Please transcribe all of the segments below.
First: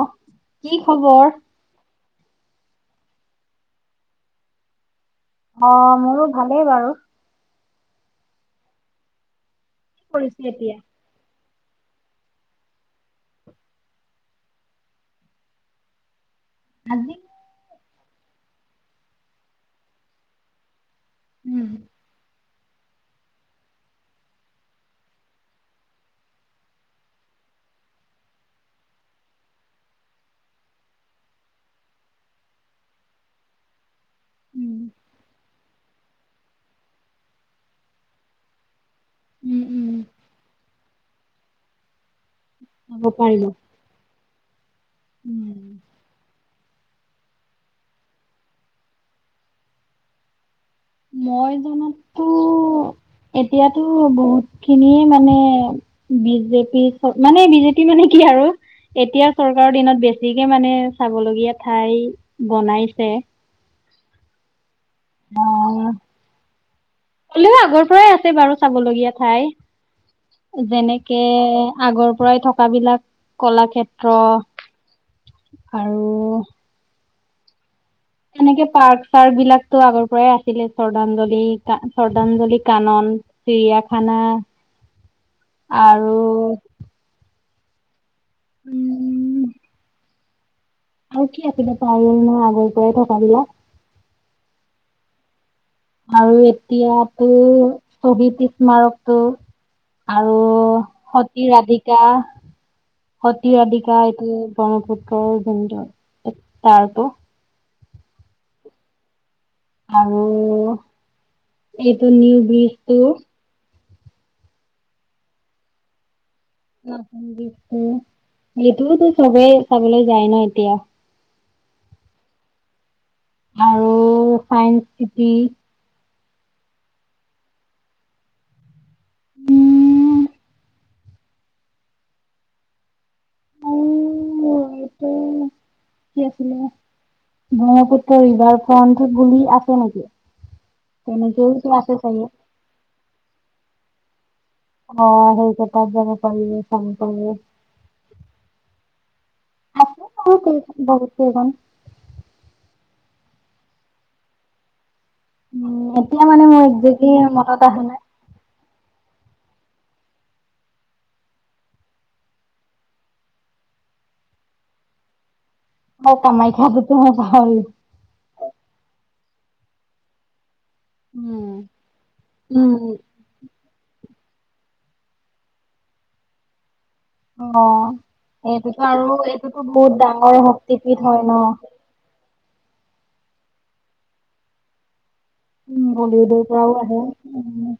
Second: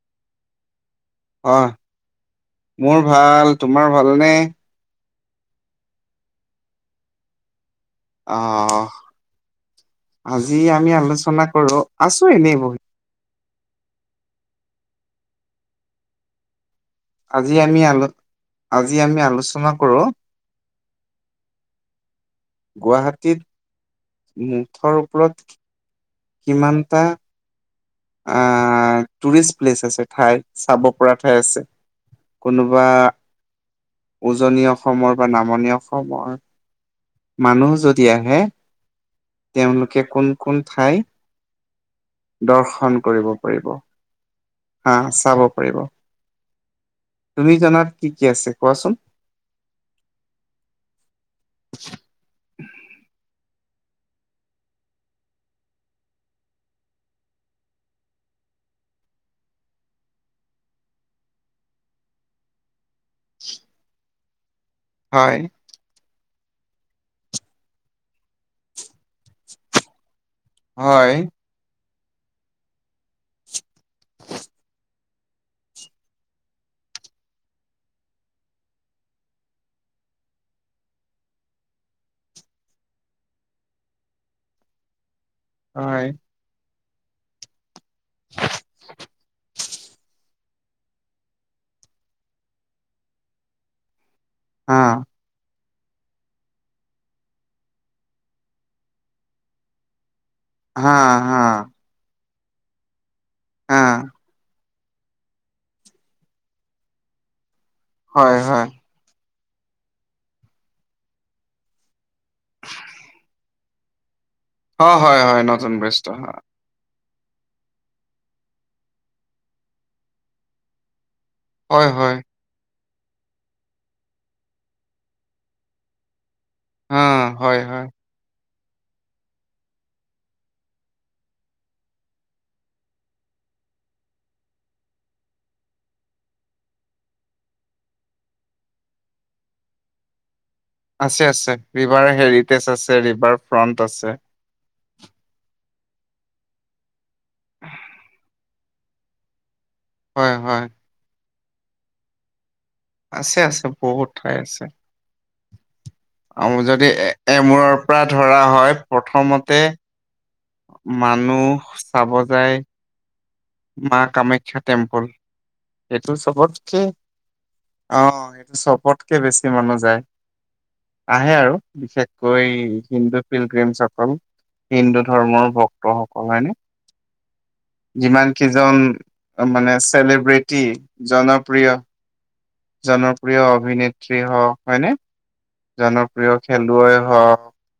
আহ কি খবৰ অহ মোৰ ভাল তোমাৰ ভাল নে অ মোৰো ভালেই বাৰু অ কি কৰিছে আজি এতিয়া? আমি আলোচনা কৰ আছো এনেই মই [unintelligible] আ আজি আমি আজি আমি আলোচনা কৰোঁ উম গুৱাহাটীত মুঠৰ ওপৰত কিমানটা আহ টুৰিষ্ট প্লেচ আছে ঠাই চাব পৰা ঠাই আছে কোনোবা উজনি উম অসমৰ বা নামনি অসমৰ মানুহ যদি আহে উম উম তেওঁলোকে কোন কোন ঠাই [unintelligible] দৰ্শন যাব কৰিব পাৰিলো পাৰিব হা চাব উম পাৰিব তুমি জনাত কি কি আছে কোৱাচোন। মই জনাতো। এতিয়াতো বহুত খিনিয়ে মানে বিজেপি চ মানে বিজেপি মানে কি। আৰু। এতিয়া চৰকাৰৰ দিনত বেছিকে মানে চাবলগীয়া ঠাই বনাইছে। হয়। আহ হলেও আগৰ পৰাই আছে বাৰু চাবলগীয়া ঠাই। হয় যেনেকে আগৰ পৰাই থকা বিলাক কলাক্ষেত্ৰ। আৰু। তেনেকে পাৰ্ক চাৰ্ক বিলাকো আগৰ পৰাই আছিলে শ্ৰদ্ধাঞ্জলি শ্ৰদাঞ্জলি কানন। চিৰিয়াখানা হয় আৰু। উম। আৰু কি আছে বাও পাহৰিলো নহয় আগৰ পৰাই থকা বিলাক। হা। আৰু এতিয়াতো শ্বহীদ স্মাৰকতটো। আৰু হা হা সতী ৰাধিকা। সতী হা ৰাধিকা এইটো ব্ৰহ্মপুত্ৰৰ যদৰ তাৰতো। হয় হয়। আৰু এইটো নিউ ব্ৰিজটো। অ হয় হয় নতুন বেষ্ট। সেইটোওতো চবেই চাবলৈ যায় ন এতিয়া। হয় হয়। আৰু চাইন্স চিটি। অ হয় হয়। উম উ এইটো কি আছিল ন ব্ৰহ্মপুত্ৰ ৰিভাৰ ফ্ৰন্ট বুলি আছে নেকি আছে আছে তেনেকেওতো ৰিভাৰ চাগে হেৰিটেজ আছে ৰিভাৰ ফ্ৰন্ট আছে অ সেই ক তাত জাব [unintelligible] আছে হয় হয় বহুত বহুতঘ। আছে আছে বহুত ঠাই আছে। উম। এতিয়া মানে মোৰ আৰু যদি একজেক্টলি এ মনত এমূৰৰ অহা নাই পৰা ধৰা হয় প্ৰথমতে। মানুহ চাব যায়। মা কামাখ্যা টেম্পল। এইটো অ চপ কি কামাখ্যাটোতো মই পাহৰিলো অ এইটো চপৰ্। কে বেছি মন যায়। আহে আৰু উম বিশেষকৈ উম হিন্দু ফিলগ্ৰিমছসকল। হিন্দু ধৰ্মৰ ভক্ত সকল হয়নে। অ যিমান কেইজন এইটোতো আৰু এইটোতো মানে বহুত ডাঙৰ চেলিব্ৰিটি। শক্তিপীঠ হয় ন জনপ্ৰিয়। জনপ্ৰিয় অভিনেত্ৰী হওক হয়নে। উম, জনপ্ৰিয় বলিউডৰ পৰাও খেলুৱৈ আহে হওক। উম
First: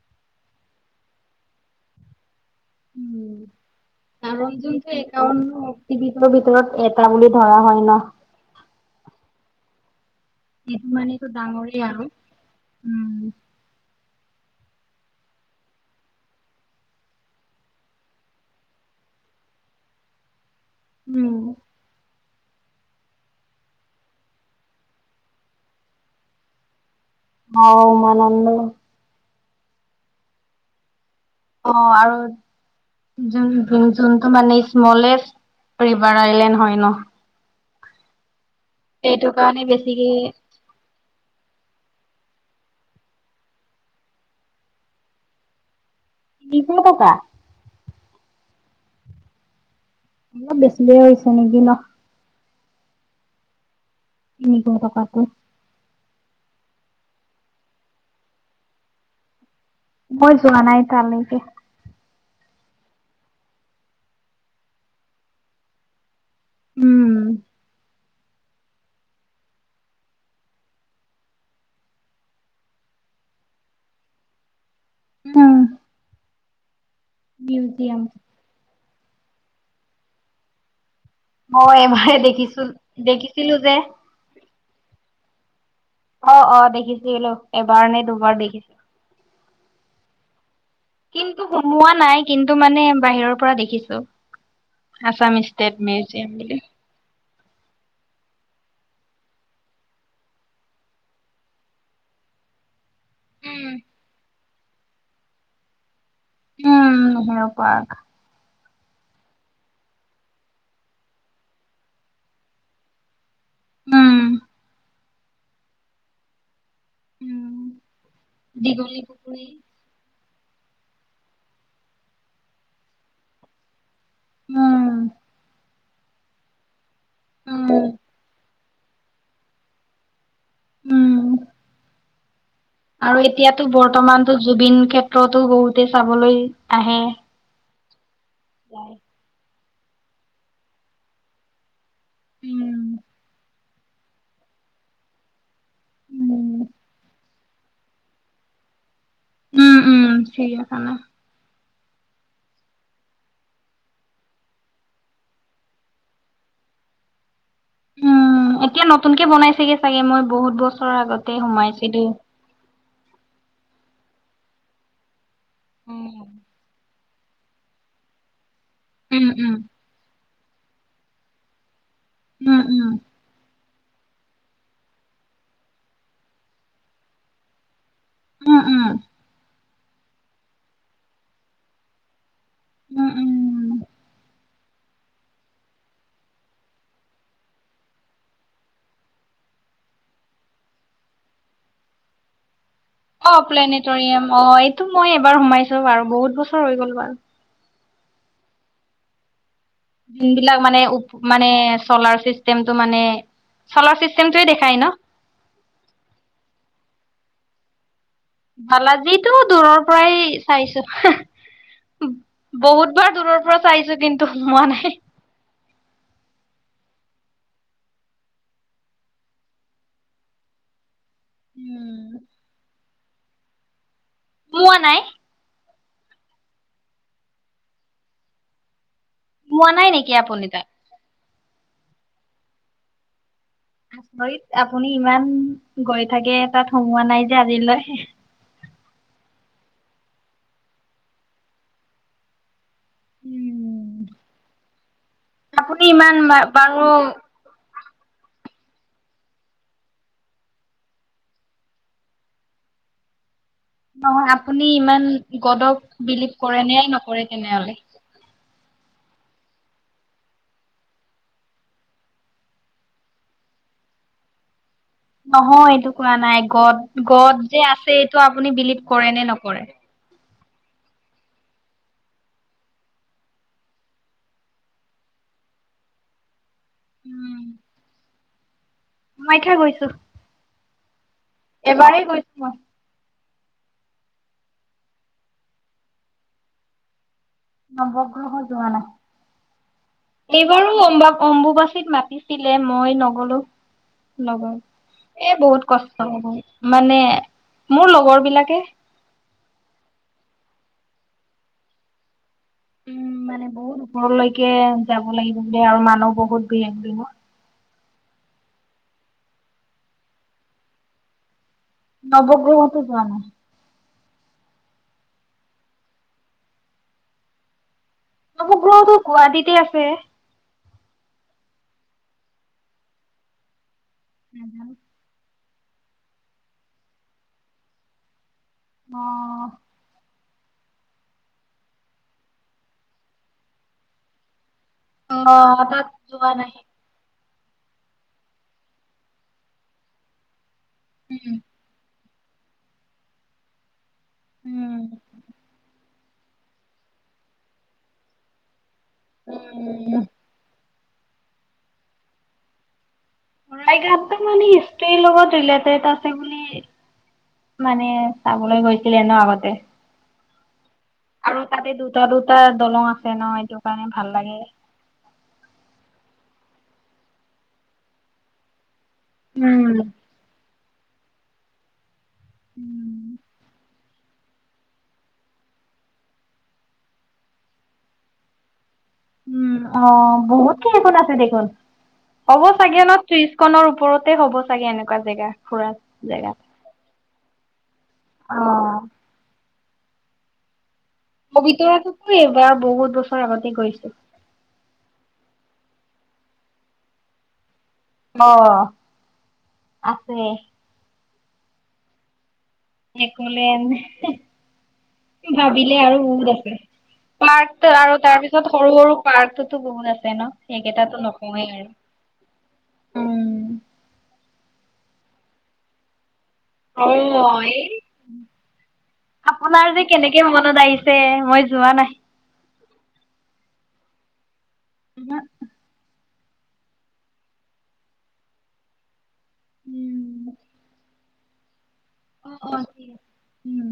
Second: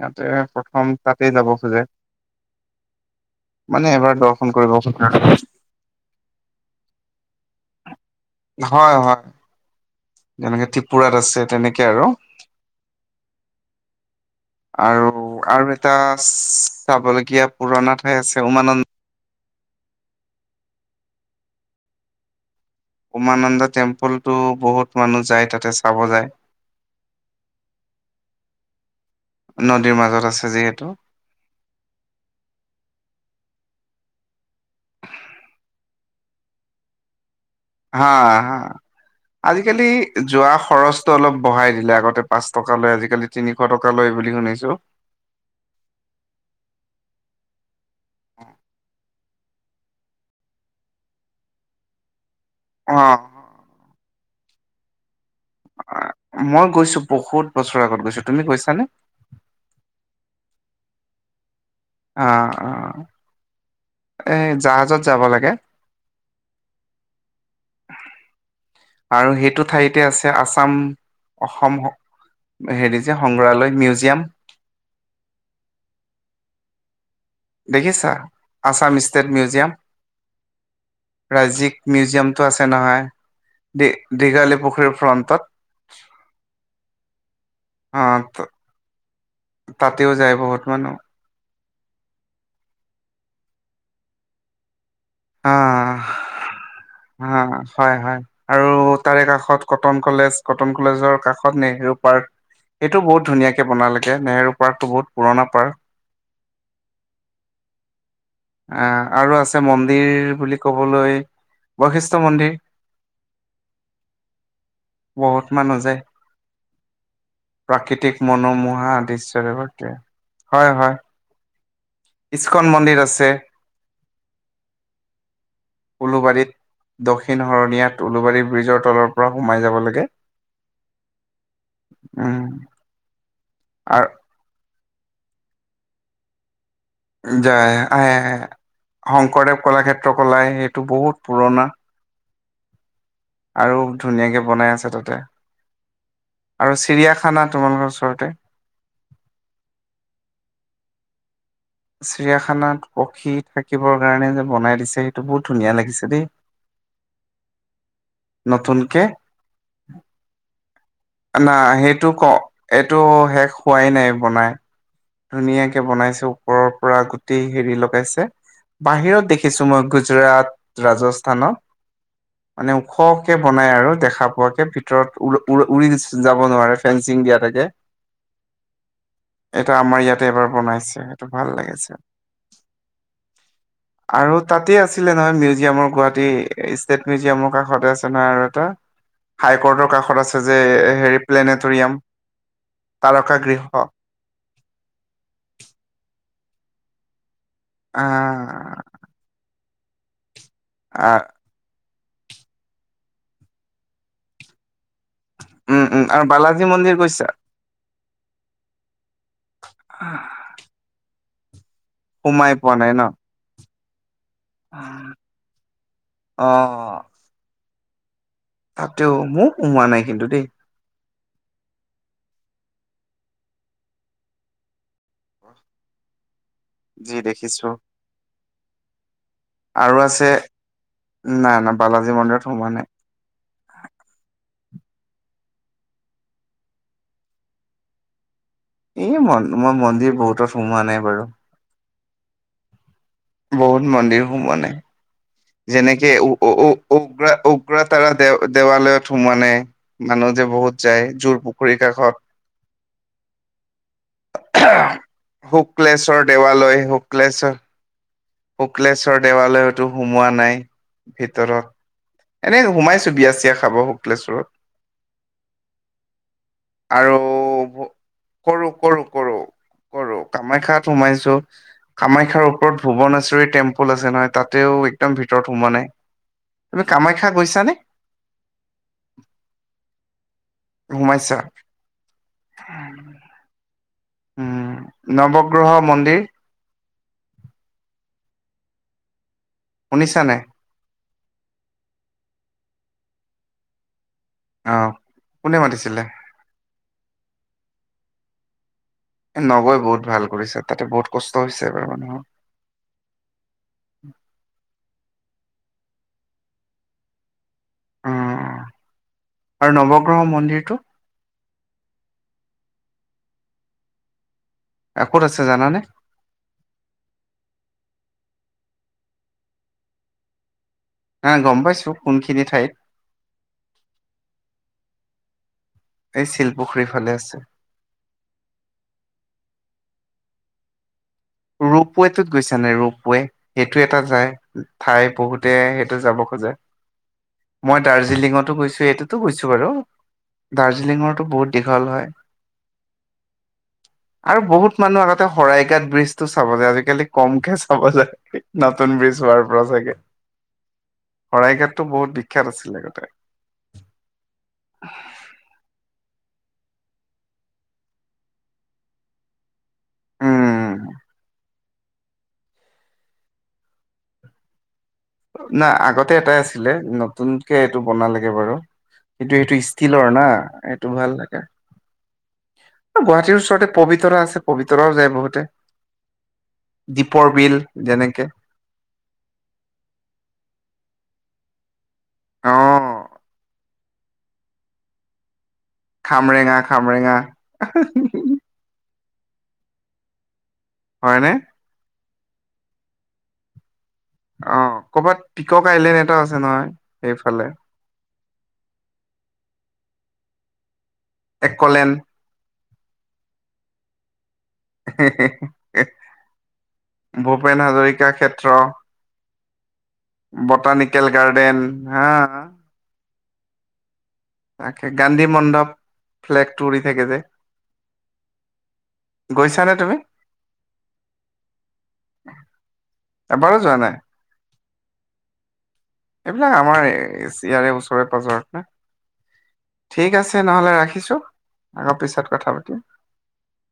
ইয়াতে প্ৰথম তাতে যাব খোজে-। উম। মানে এবাৰ কাৰণ দৰ্শন কৰিব যোনটো খু। একাউন্ন এক্টিভিটিৰ ভিতৰত এটা বুলি ধৰা হয় ন। হয় হয়। যেনেকে সটো ত্ৰিপুৰাত মানো আছে ডাঙৰেই তেনেকে আৰু উম--। আৰু আৰু এটা চাবলগীয়া পুৰণা ঠাই আছে উমানন্দ, -। উম উমানন্দা, টেম্পলতটো বহুত মানুহ যায় তাতে চাব যায়। অ উমানন্দ নদীৰ মাজত আছে যিহেতু অ আৰু যোনটো মানে স্মলেষ্ট ৰিভাৰ আইলেণ্ড হয় ন হা হা সেইটো কাৰণে আজিকালি বেছিকে যোৱা খৰচটো অলপ বঢ়াই দিলে। আগতে পাঁচ টকা লয় আজিকালি তিনিশ টকা লয় বুলি শুনিছো। তিনিশ টকা [inaudible] অলপ বেছ দেৰি হৈছে নেকি ন। অ নিজৰ টকাটো মই গৈছো বহুত বছৰৰ আগত গৈছো তুমি গৈছানে। মই যোৱা নাই তালৈকে- অ অ এই জাহাজত যাব লাগে। উম আৰু সেইটো ঠাইতে আছে আছাম অসম হেৰি যে সংগ্ৰহালয় মিউজিয়াম হম দেখিছা আছাম ষ্টেট মিউজিয়াম। ৰাজ্যিক মই এবাৰ মিউজিয়ামতটো দেখিছো আছে নহয় দেখিছিলো যে। দি দীঘলী পুখুৰীৰ ফ্ৰণ্টত অ অ দেখিছিলো এবাৰ নে অ দুবাৰ দেখিছিলো। তাতেও যায় বহুত মানুহ কিন্তু সুমোৱা নাই কিন্তু মানে বাহিৰৰ পৰা দেখিছো। আছাম ষ্টেট আহ মিউজিয়ম বুলি। হা হয় হয় আৰু তাৰে কাষত কটন কলেজ কটন কলেজৰ কাষত নেহেৰু পাৰ্ক- এইটো বহুত ধুনীয়াকে বনালেগে নেহেৰু পাৰ্কতটো বহুত পুৰণা পাৰ্ক। উম নেহেৰু পাৰ্ক আহ আৰু আছে মন্দিৰ বুলি কবলৈ বশিষ্ঠ মন্দিৰ উম বহুত মানুহ যায়। প্ৰাকৃতিক মনোমোহা দীঘলী পুখুৰী আদৃশয়ৰেৱ্তোৱে হয় হয় ইছ্কন মন্দিৰ আছে। উম উলুবাৰীত দক্ষিণ উম হৰণীয়াত উলুবাৰী ব্ৰিজৰ তলৰ পৰা সোমাই যাব লাগে। উম উম আৰু এতিয়াতো বৰ্তমানতো জুবিন ক্ষেত্ৰতো বহুতে চাবলৈ আহে। যায় আহে আহে শংকৰদেৱ কলাক্ষেত্ৰ কলাই এইটো বহুত পুৰণা উম আৰু ধুনীয়াকে বনাই আছে তাতে। উম আৰু চিৰিয়াখানা তোমালোকৰ ওচৰতে। উম উম সেই কানে চিৰিয়াখানাত পখী থাকিবৰ কাৰণে যে বনাই দিছে সেইটো বহুত ধুনীয়া লাগিছে দেই। উম এতিয়া নতুনকে নতুন কে বনাইছেগে চাগে মই বহুত বছ না সেইটো ক এইটো শেষ হোৱাই নাই বনাই। ধুনীয়াকে বনাইছে উম ওপৰৰ পৰা গোটি হেৰি লগাইছে উম বাহিৰত উম দেখিছো মই গুজৰাট ৰাজস্থানত উম মানে উম ওখকে ব- নাই আৰু দেখা পোৱাকে ভিতৰত উ উ উৰি যাব নোৱাৰে ফেঞ্চিন দিয়া থাকে। উম উম। ত আমাৰ ইয়াতে এবাৰ বনাইছে, সেইটো ভাল লাগিছে, উম উম আৰু তাতে আছিলে নহয় মিউজিয়ামৰ গুৱাহাটী ষ্টেট মিউজিয়ামৰ কাষতে আছে নহয় আৰু এটা। হাই কৰ্টৰ কাষত আছে যে হেৰি প্লেনেটৰিয়াম। অ তাৰকা গৃহ। প্লেনেটৰিয়াম অ এইটো মই এবাৰ সোমাইছো বাৰু বহুত বছৰ হৈ গ'ল বাৰু। আহ যোন বিলাক মানে আহ মানে চলাৰ চিষ্টেমটো মানে চলাৰ চিষ্টেমটোয়ে দেখাই ন? উম উম আৰু বালাজী মন্দিৰ গৈছা? ভালাজিটো দূৰৰ পৰাই চাইছো। সোমাই বহুতবাৰ দূৰৰ পৰা চাইছো কিন- অহ তাতেও মোক সোমোৱা নাই কিন্তু দেই। উম মোৱা নাই? যি দেখিছো। সোমোৱা নাই আৰু নেকি আছে আপুনি তাত? নাই না বালাজী মন্দিৰত সোমোৱা নাই। আচৰিত আপুনি ইমান গৈ থাকে তাত সোমোৱা নাই যে আজিলৈ। এই ম মই মন্দিৰ বহুতত সোমোৱা নাই বাৰু। বহুত উম। মন্দিৰ সোমোৱা নাই আপুনি যেনেকে ইমান উ উ বাৰু উব্ৰা উব্ৰা কুৰা তাৰা দে দেৱালয়ত সোমোৱা নাই মানুহ যে বহুত যায় জোৰ পুখুৰীৰ কাষত। [inaudible] নহয় আপুনি ইমান গদক শুক্লেশ্বৰ বিলিভ কৰে নে দেৱালয় নকৰে শুক্লেশ্বৰ তেনেহলে? শুক্লেশ্বৰ দেৱালয়তো সোমোৱা নাই ভিতৰত। এনেই সোমাইছো বিয়া চিয়া খাব শুক্লেশ্বৰত। নহয় এইটো কোৱা নাই গদ আৰু গদ যে আছে ভ- এইটো আপুনি কৰো বিলিভ কৰো কৰে নে কৰো নকৰে? কৰো কামাখ্যাত সোমাইছো কামাখ্যাৰ ওপৰত ভুুৱন আছে শ্বৰি টেম্পুল আছে নহয় তাতেও একদম ভিতৰত সোমোৱা নাই। তুমি কামাখ্যা গৈছানে? মাইথা গৈছো। সোমাইছা এবাৰেই গৈছো মই। উম নৱগ্ৰহ মন্দিৰ নৱগ্ৰহ যোৱা নাই, শুনিছানে এইবাৰো অম্বাব- অম্বুবাচীত মাতিছিলে মই নগলো। লগৰ অ এ কোনে বহুত মাতিছিলে কষ্ট হব মানে মোৰ লগৰ বিলাকে নগৈ বহুত ভাল কৰিছে তাতে বহুত কষ্ট হৈছে এবাৰ মানুহৰ। উম মানে বহুত ওপৰলৈকে যাব লাগ- যে আৰু মানুহ বহুত ভিৰ থাকিব। উম আৰু নৱগ্ৰহ মন্দিৰটো? নৱগ্ৰহটো যোৱা নাই। ক'ত আছে জানা নে? মোৰ ঘৰতো গুৱাহাটীতে আছে। হ গম পাইছো কোনখিনি ঠাইত [unintelligible] এই শিলপুখুৰীৰ ফালে আছে। অ ৰূপৱেটোত গৈছা নাই ৰূপৱে সেইটো এটা যায়। ঠাই বহুতে অ', তাত সেইটো যাব যোৱা নাই। খোজে। মই দাৰ্জিলিঙতো গৈছো এইটোতো গৈছো বাৰু দাৰ্জিলিঙৰতো উম। বহুত দীঘল হয় আৰু উম। বহুত মানুহ আগতে শৰাইঘাত ব্ৰিজ টো চাব যায় আজিকালি কমকে চাব যায় নতুন ব্ৰিজ হোৱাৰ পৰা চাগে উম, শৰাইঘাতটো বহুত বিখ্যাত আছিলে আগতে শৰাইঘাটতো মানে হিষ্ট্ৰী লগত ৰিলেটেড আছে বুলি মানে চাবলৈ গৈছিলে ন আগতে উম আৰু তাতে দুটা দুটা দলং আছে ন এইটো কাৰণে ভাল লাগে নাই আগতে এটাই আছিলে নতুনকে এইটো বনালেগে বাৰু কিন্তু সেইটো উম। ষ্টিলৰ না এইটো ভাল লাগে আ গুৱাহাটীৰ ওচৰতে পবিতৰা আছে পবিতৰাও যায় বহুতে দীপৰ বিল যেনেকে উম অ বহুত কেইখন আছে দেখোন হ'ব অ চাগে ন ত্ৰিশখনৰ ও পৰতে হব চাগে এনেকোৱা জেগা ফুৰা জেগা। খামৰেঙা খামৰেঙা অ হয়নে পবিতৰাতোতো এইবাৰ বহুত বছৰ আগতে গৈছিলো অ ক'ৰবাত টিকক আইলেণ্ড এটাও আছে নহয় সেইফালে অহ আছে এক'লেন একলেন ভাবিলে আৰু বহুত আছে ভূপেন পাৰ্ক আৰু হাজৰিকা তাৰ ক্ষেত্ৰ পিছত সৰু সৰু পাৰ্কতো বহুত আছে ন সেইকেইটতো বটানিকেল নকওয়েই গাৰ্ডেন হা আৰু উম। তাকে গান্ধী মণ্ডপ ফ্লেগটো উৰি অ থাকে যে এই গৈছানে আপোনাৰ যে তুমি কেনেকে মনত আহিছে মই যোৱা নাই এবাৰো যোৱা নাই না এইবিলাক আমাৰ ইয়াৰে ওচৰে পাজৰে না উম ঠিক আছে নহলে ৰাখিছো আকৌ পিছত অহ কথা অ পাতিম উম